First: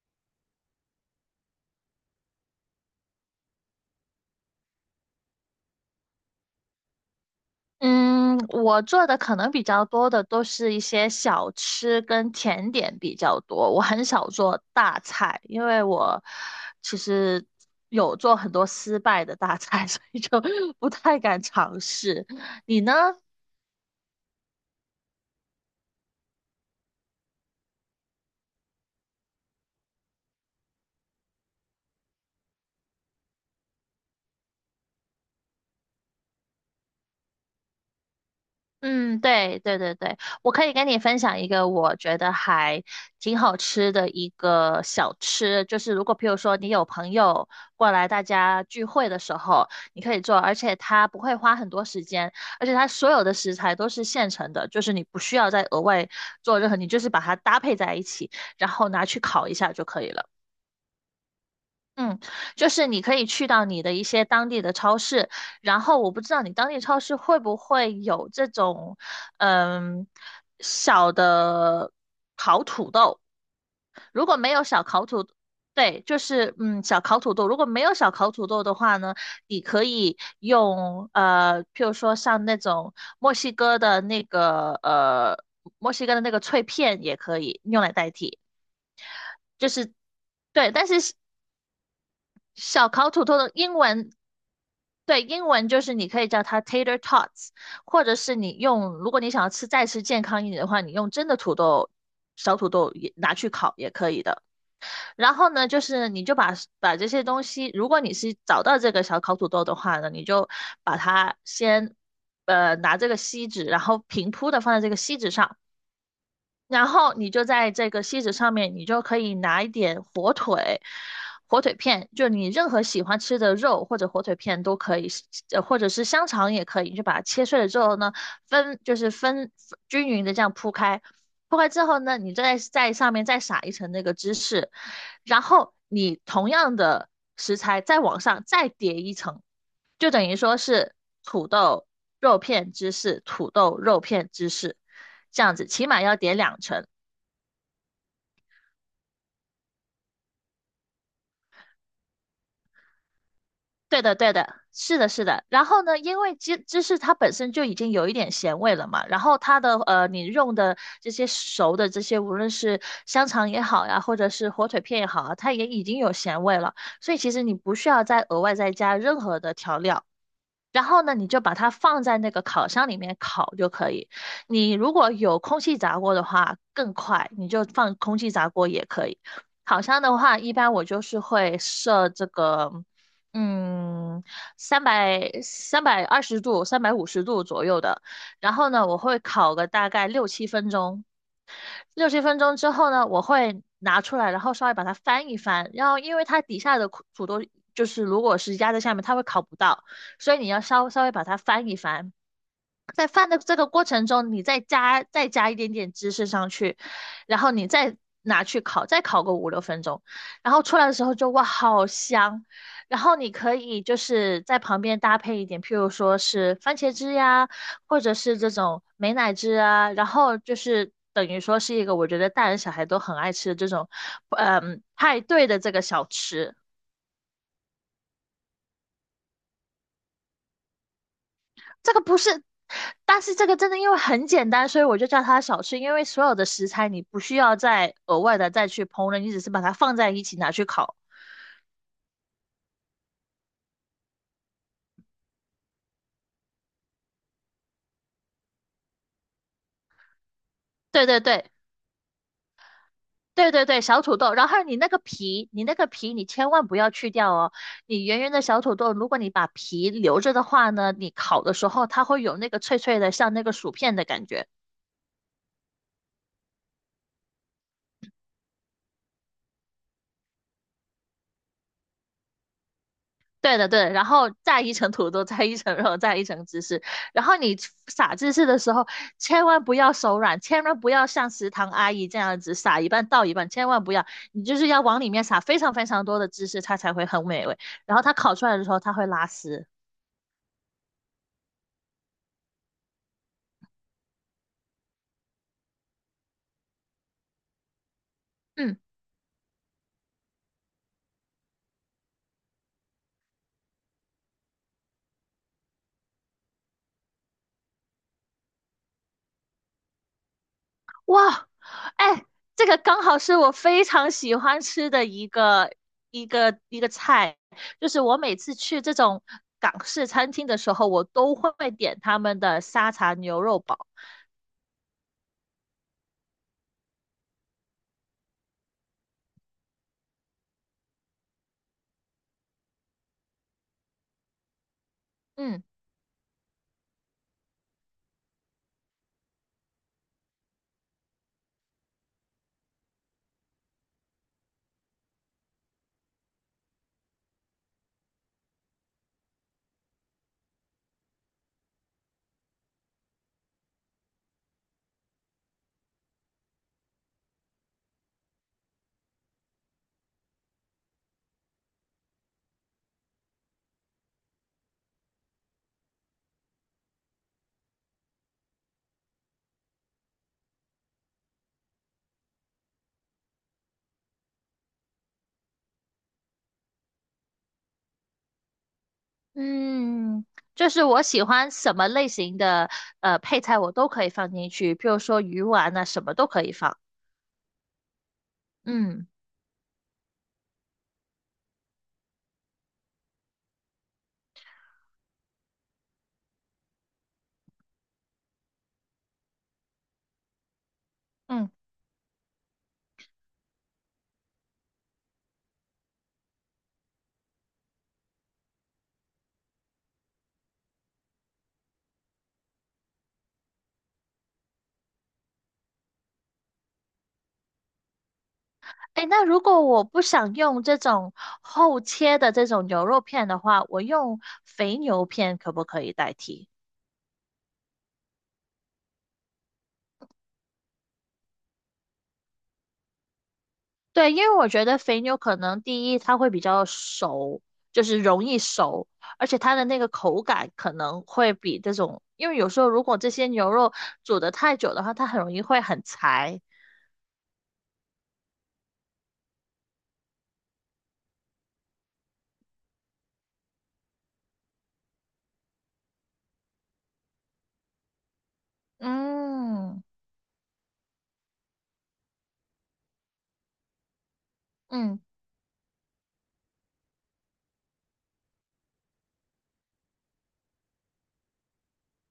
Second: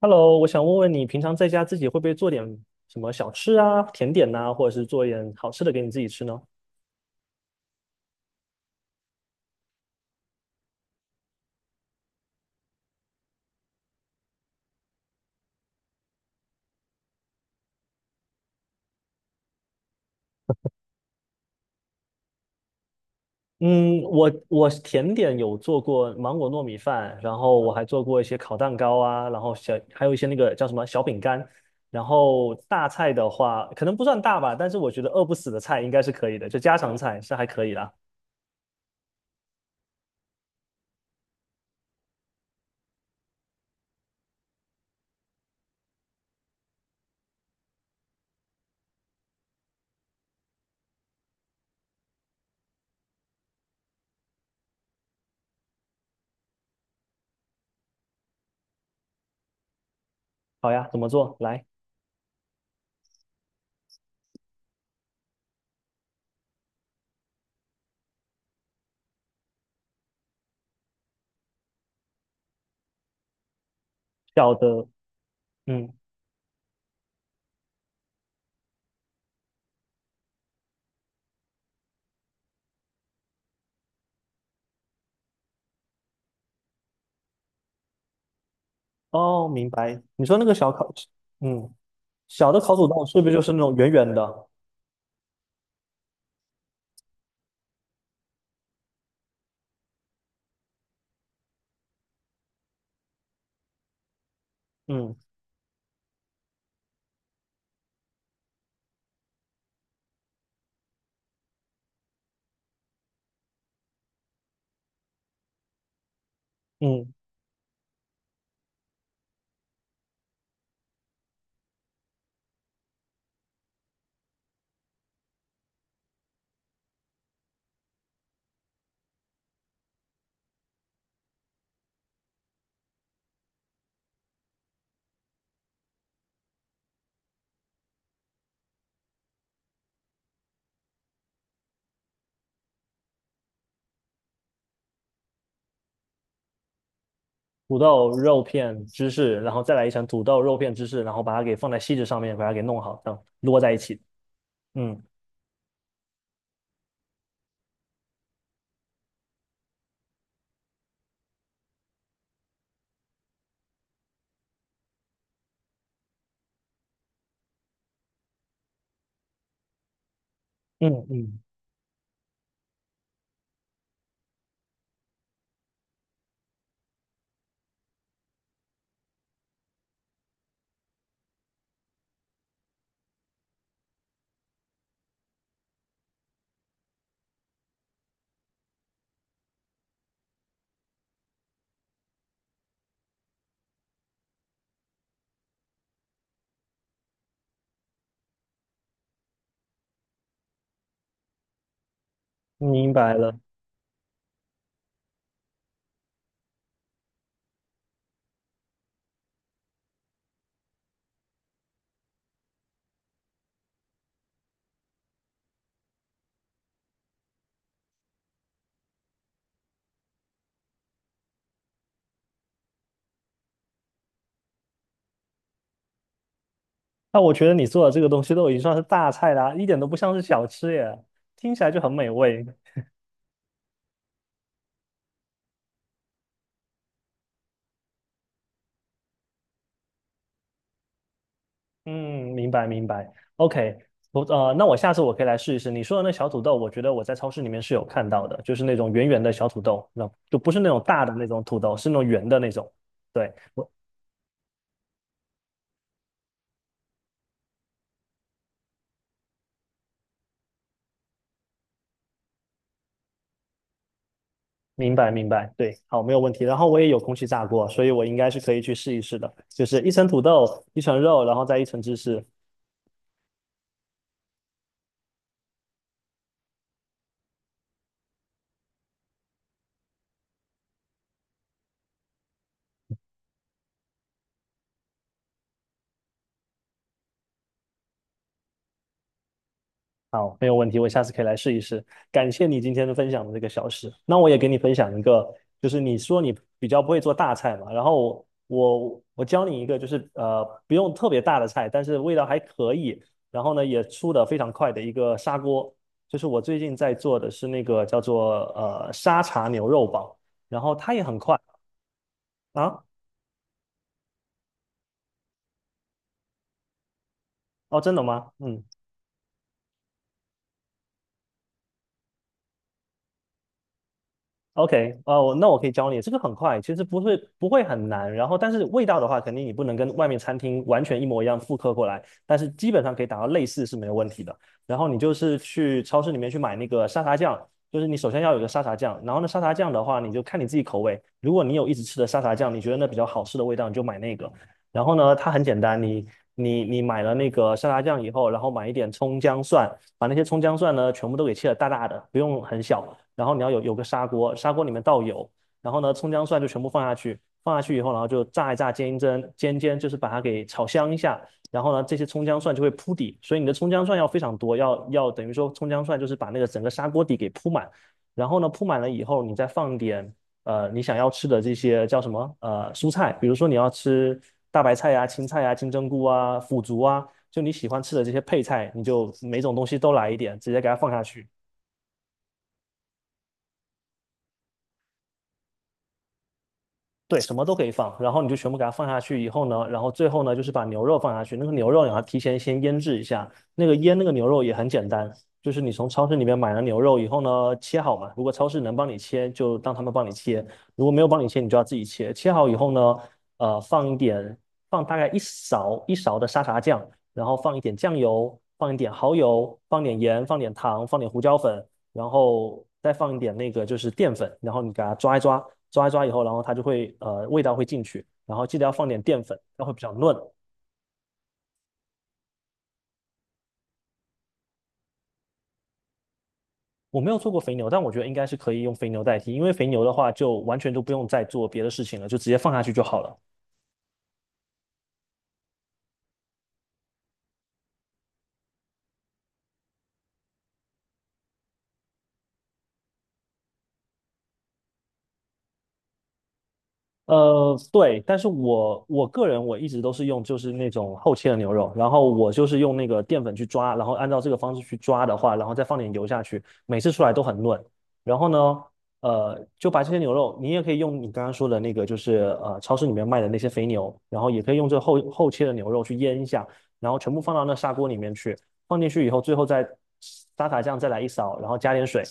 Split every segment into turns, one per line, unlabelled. Hello，我想问问你，平常在家自己会不会做点什么小吃啊、甜点呐、或者是做一点好吃的给你自己吃呢？
嗯，我做的可能比较多的都是一些小吃跟甜点比较多，我很少做大菜，因为我其实有做很多失败的大菜，所以就 不太敢尝试。你呢？
嗯，我甜点有做过芒果糯米饭，然后我还做过一些烤蛋糕啊，然后小还有一些那个叫什么小饼干。然后大菜的话，可能不算大吧，但是我觉得饿不死的菜应该是可以的，就家常菜是还可以的。
嗯，对对对对，我可以跟你分享一个我觉得还挺好吃的一个小吃，就是如果譬如说你有朋友过来，大家聚会的时候，你可以做，而且它不会花很多时间，而且它所有的食材都是现成的，就是你不需要再额外做任何，你就是把它搭配在一起，然后拿去烤一下就可以了。
好呀，怎么做？来，
嗯，就是你可以去到你的一些当地的超市，然后我不知道你当地超市会不会有这种，嗯，小的烤土豆。如果没
小
有小
的，
烤土，
嗯，
对，就是小烤土豆。如果没有小烤土豆的话呢，你可以用譬如说像那种墨西哥的那个墨西哥的那个脆片也可以用来代替，
哦，
就
明
是
白。你说那个
对，
小
但
烤，
是
嗯，小的烤土
小
豆
烤
是
土
不是
豆
就
的
是那种
英
圆圆
文，
的？
对，英文就是你可以叫它 tater tots，或者是你用，如果你想要吃再吃健康一点的话，你用真的土豆，小土豆也拿去烤也可以的。
嗯。
然后呢，就是你就把这些东西，如果你是找到这个小烤土豆的话呢，你就把它先，拿这个锡纸，然后平铺的放在这个锡纸上，然
嗯，
后你就在这个锡纸上面，你就可以拿一点火腿、火腿片，就你任何喜欢吃的肉或者火腿片都可以，或者是香肠也可以，你就把它切碎了之后呢，分就是分均匀的这样铺开，铺开之后呢，你再在上面再撒一层那个芝士，然后你同样的食材再往上再叠一层。就等于说是土豆肉片芝士，土豆肉片芝士，这样子起码要点两成。
土豆、肉片、芝士，然后再来一层土豆、肉片、芝士，然后把它给放在锡纸上面，把它给弄好，这样摞在一起。
对的，对的，是
嗯
的，是的。然后呢，因为芝士它本身就已经有一点咸味了嘛，然后它的你用的这些熟的这些，无论是香肠也好呀，或者是火腿片也好啊，它也已经有咸味了，所以其实你不需要再额外再加任何的调料。然后
嗯
呢，你
嗯，
就把它放在那个烤箱里面烤就可以。你如果有空气炸锅的话，更快，你就放空气炸锅也可以。烤箱的话，一般我就是会设这个，嗯，三百二十度、350度左右的。然后呢，我会烤个大概六七分钟。六七分钟之后呢，我会拿出来，然后稍微把它翻一翻，然后因为它底下的苦土豆就是如果是压在下面，它会烤不到，所以你要稍微把它翻一翻，
明
在
白
饭
了。
的这个过程中，你再加一点点芝士上去，然后你再拿去烤，再烤个五六分钟，然后出来的时候就哇，好香！然后你可以就是在旁边搭配一点，譬如说是番茄汁呀，或者是这种美乃滋啊，然后就是等于说是一个我觉得大人小孩都很爱吃的这种，派对的这个小吃。
那我觉得你做的这个东西都已经算是大菜啦，一点都不像是小吃耶，听起来就很
这个
美
不是，
味。
但是这个真的因为很简单，所以我就叫它小吃。因为所有的食材你不需要再额外的再去烹饪，你只是把它放在一起拿去烤。
嗯，明白明白。OK，那我下次我可以来试一试你说的那小土豆，我觉得我在超市里面是有看到的，就是那种圆圆的小土豆，那就不是那种大
对
的
对
那种
对
土豆，是那种圆的那种。对。
对对对，小土豆。然后你那个皮，你那个皮你千万不要去掉哦。你圆圆的小土豆，如果你把皮留着的话呢，你烤的时候它会有那个脆脆的，像那个薯片的感觉。
明白明白，对，好，没有问题。然后我也有空气炸锅，所以我应该是可以去试一试的，就是一层土豆，一层肉，然后再一层芝士。
对的，对的，然后再一层土豆，再一层肉，再一层芝士。然后你撒芝士的时候，千万不要手软，千万不要像食堂阿姨这样子撒一半倒一半，千万不要，你就是要往里面撒非常非常多的芝士，它才会很美味。然后它烤出来的时候，它会拉丝。
好，没有问题，我下次可以来试一试。感谢你今天的分享的这个小事。那我也给你分享一个，就是你说你比较不会做大菜嘛，然后我
嗯，
我我教你一个，就是不用特别大的菜，但是味道还可以，然后呢也出的非常快的一个砂锅，就是我最近在做的是那个叫做沙茶牛肉煲，然后它也很快
哇，哎，这个
啊。
刚好是我非常喜欢吃的一个菜，
哦，
就
真
是
的
我
吗？
每次
嗯
去这种港式餐厅的时候，我都会点他们的沙茶牛肉煲。
，OK，哦，那我可以教你，这个很快，其实不会很难。然后，但是味道的话，肯定你不能跟外面餐厅完全一模一样复刻过来，但是基本上可以达到类似是没有问题的。然后你就是
嗯
去超市里面去买那个沙茶酱，就是你首先要有个沙茶酱，然后呢，沙茶酱的话，你就看你自己口味。如果你有一直吃的沙茶酱，你觉得那比较好吃的味道，你就买那个。然后呢，它很简单，你买了那个沙茶酱以后，然后买一点葱姜蒜。把那些葱姜蒜呢全部都给切得大大的，不用很小。然后你要有个砂锅，砂锅里面倒油，然后呢葱姜蒜就全部放下去，放下去以后，然后就炸一炸，煎一煎，煎煎就是把它给炒香一下。然后呢，这些葱姜蒜就会铺底，所以你的葱姜蒜要非常多，要等于说葱姜蒜就是把那个整个砂锅底给铺满。然后呢，铺满了以后，你再放点你想要吃的这些叫什么蔬菜，比如说你要吃大白菜呀、青菜呀、金针菇啊、腐竹啊，就你喜欢吃的这些配菜，你就每种东西都来一
嗯，
点，直接给
就
它
是
放下
我喜
去。
欢什么类型的配菜，我都可以放进去，譬如说鱼丸啊，什么都可以放。
对，什么都可以放，然后你就全部给它放下
嗯
去以后呢，然后最后呢就是把牛肉放下去，那个牛肉你要提前先腌制一下，那个腌那个牛肉也很简单，就是你从超市里面买了牛肉以后呢，切好嘛，如果超市能帮你切，就让他们帮你切，如果没有帮你切，你
嗯，
就要自己切。切好以后呢，放一点，放大概一勺一勺的沙茶酱，然后放一点酱油，放一点蚝油，放点盐，放点糖，放点胡椒粉，然后再放一点那个就是淀粉，然后你给它抓一抓，抓一抓以后，然后它就会味道会进去，然后记得要放点
哎，
淀
那
粉，
如果
它会比
我
较
不
嫩。
想用这种厚切的这种牛肉片的话，我用肥牛片可不可以代替？
我没有做过肥牛，但我觉得应该是可以用肥牛代替，因为肥牛的话就完全都不用再做别的事情了，就直接放下去就好了。
对，因为我觉得肥牛可能第一它会比较熟，就是容易熟，而且它的那个口感可能会比这种，因为有时候如果这些牛肉煮得太久的话，它很容易会很柴。
对，但是我个人我一直都是用就是那种厚切的牛肉，然后我就是用那个淀粉去抓，然后按照这个方式去抓的话，然后再放点油下去，每次出来都很嫩。然后呢，就把
嗯
这些牛肉，你也可以用你刚刚说的那个，就是超市里面卖的那些肥牛，然后也可以用这
嗯，
厚厚切的牛肉去腌一下，然后全部放到那砂锅里面去，放进去以后，最后再沙茶酱再来一勺，然后加点水，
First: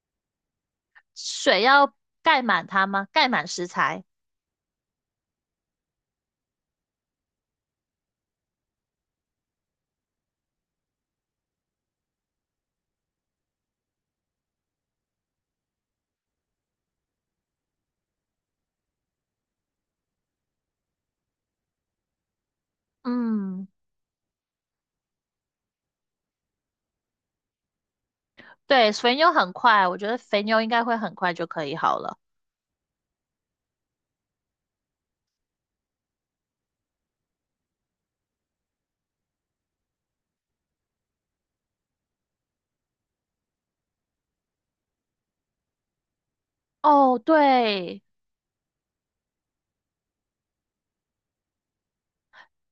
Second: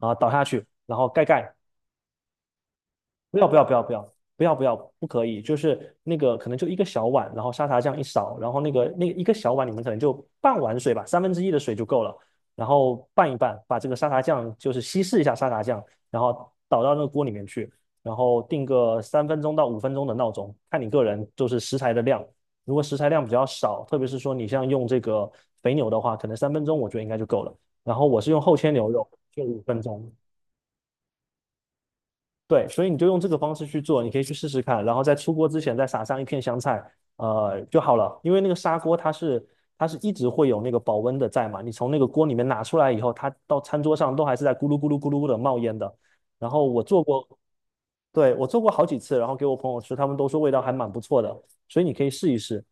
然后倒下去，然后盖盖，
水要盖满它吗？盖
不
满
要不要
食
不要不
材。
要不要不要，不可以，就是那个可能就一个小碗，然后沙茶酱一勺，然后那个那一个小碗里面可能就半碗水吧，三分之一的水就够了，然后拌一拌，把这个沙茶酱就是稀释一下沙茶酱，然后倒到那个锅里面去，然后定个三分钟到五分钟的闹钟，看你个人就是食材的量，如果食材量比较
嗯，
少，特别是说你像用这个肥牛的话，可能三分钟我觉得应该就够了，然后我是用厚切牛
对，
肉，
肥牛
就
很
五分
快，我觉
钟，
得肥牛应该会很快就可以好了。
对，所以你就用这个方式去做，你可以去试试看，然后在出锅之前再撒上一片香菜，就好了。因为那个砂锅它是一直会有那个保温的在嘛，你从那个锅里面拿出来以后，它到餐桌上都还是在咕噜咕噜咕噜的冒烟的。然后我做
哦，
过，
对，
对，我做过好几次，然后给我朋友吃，他们都说味道还蛮不错的，所以你可以试一试。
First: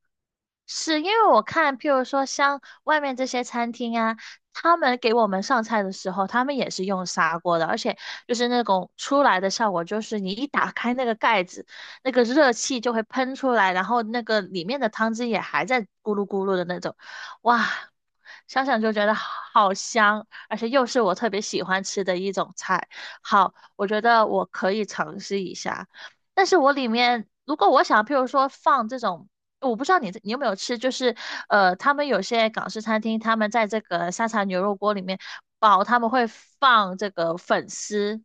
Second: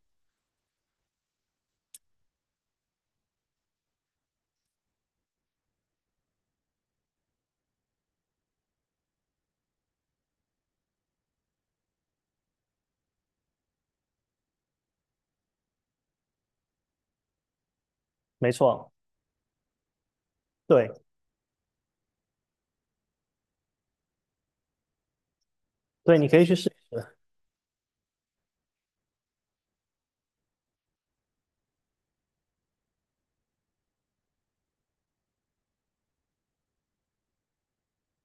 是因为我看，譬如说像外面这些餐厅啊，他们给我们上菜的时候，他们也是用砂锅的，而且就是那种出来的效果，就是你一打开那个盖子，那个热气就会喷出来，然后那个里面的汤汁也还在咕噜咕噜的那种，哇，
没
想想
错，
就觉得好香，而且又
对
是我特别喜欢吃的一种菜，好，我觉得我可以尝试一下。
对，你可以
但
去
是
试。
我里面如果我想，譬如说放这种我不知道你有没有吃，就是他们有些港式餐厅，他们在这个沙茶牛肉锅里面煲，他们会放这个粉丝、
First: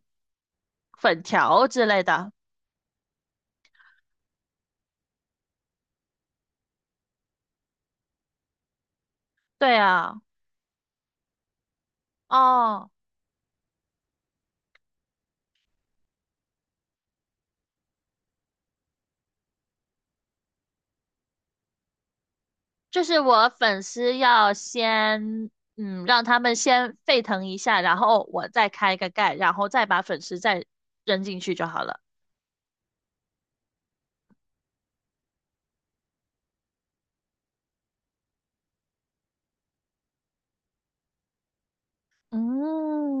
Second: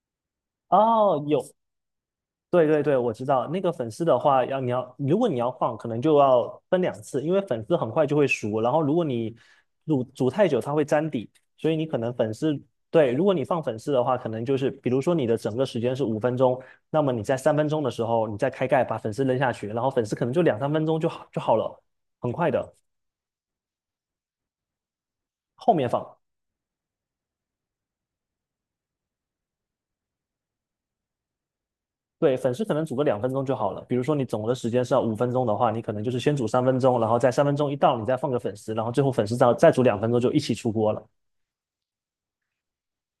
粉
哦，有
条之类的。
对对对，我知道那个粉丝的话，要你要如果你要放，可能就要分2次，因为粉丝很快就会熟，然后如果你
对
煮
啊，
煮太久，它会粘底，所以你可能粉丝
哦，
对，如果你放粉丝的话，可能就是比如说你的整个时间是五分钟，那么你在三分钟的时候，你再开盖把粉丝扔下去，然后粉丝可能就两三分钟就好了，很快的，
就是我粉丝要先，
后面
嗯，
放。
让他们先沸腾一下，然后我再开个盖，然后再把粉丝再扔进去就好了。
对，粉丝可能煮个两分钟就好了。比如说你总的时间是要五分钟的话，你可能就是先煮三分钟，然后在三分钟一到，你再放个粉丝，然后最后粉丝再煮两分钟就一起出锅了。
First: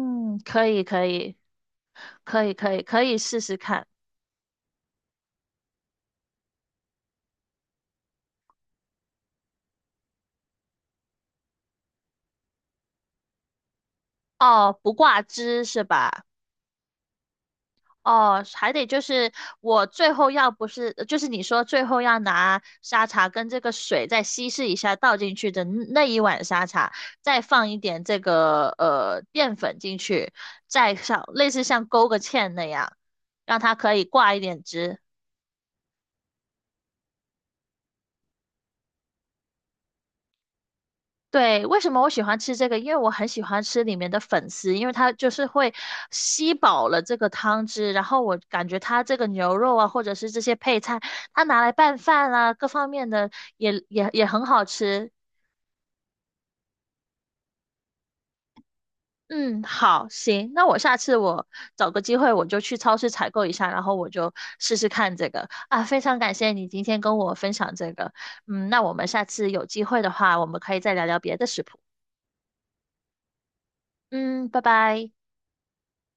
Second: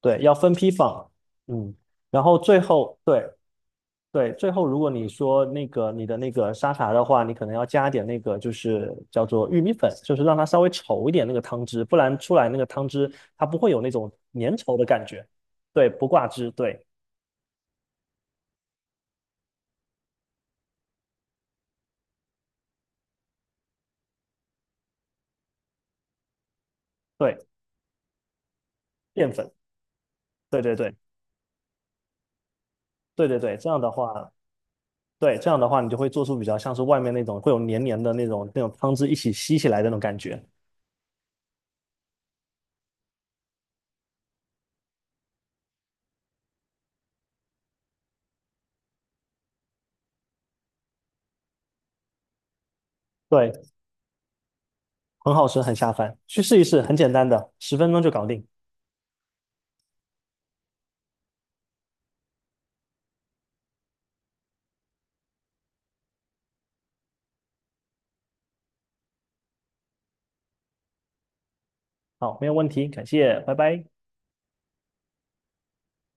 对，要分
可
批
以，可
放，
以，
嗯，然后
可以，
最
可以，
后
可以
对
试试看。
对，最后如果你说那个你的那个沙茶的话，你可能要加点那个就是叫做玉米粉，就是让它稍微稠一点那个汤汁，不然出来那个汤汁它不会有那种粘稠
哦，
的
不
感
挂
觉。
汁是
对，不
吧？
挂汁，对
哦，还得就是我最后要不是，就是你说最后要拿沙茶跟这个水再稀释一下倒进去的那一碗沙茶，
对，
再放一点这个
淀粉，
淀粉进去，
对对对
再像类似像勾个芡那样，
对对对，
让
这
它
样的
可以
话。
挂一点汁。
对，这样的话你就会做出比较像是外面那种会有黏黏的那种汤汁一起吸起来的那种感觉。
对，为什么我喜欢吃这个？因为我很喜欢吃里面的粉丝，因为它就是会吸饱了这个汤汁，然后我感觉它这个牛肉啊，或者是这些配菜，它拿来拌饭啊，各方面的
对，
也很好吃。
很好吃，很下饭，去试一试，很简单的，10分钟就搞定。
嗯，好，行，那我下次我找个机会我就去超市采购一下，然后我就试试看这个啊。非常感谢你今天跟我分享这个，嗯，那我们下次有机会的话，我们可以再聊聊别的食谱。
好，没有问题，感谢，拜拜。
嗯，拜拜。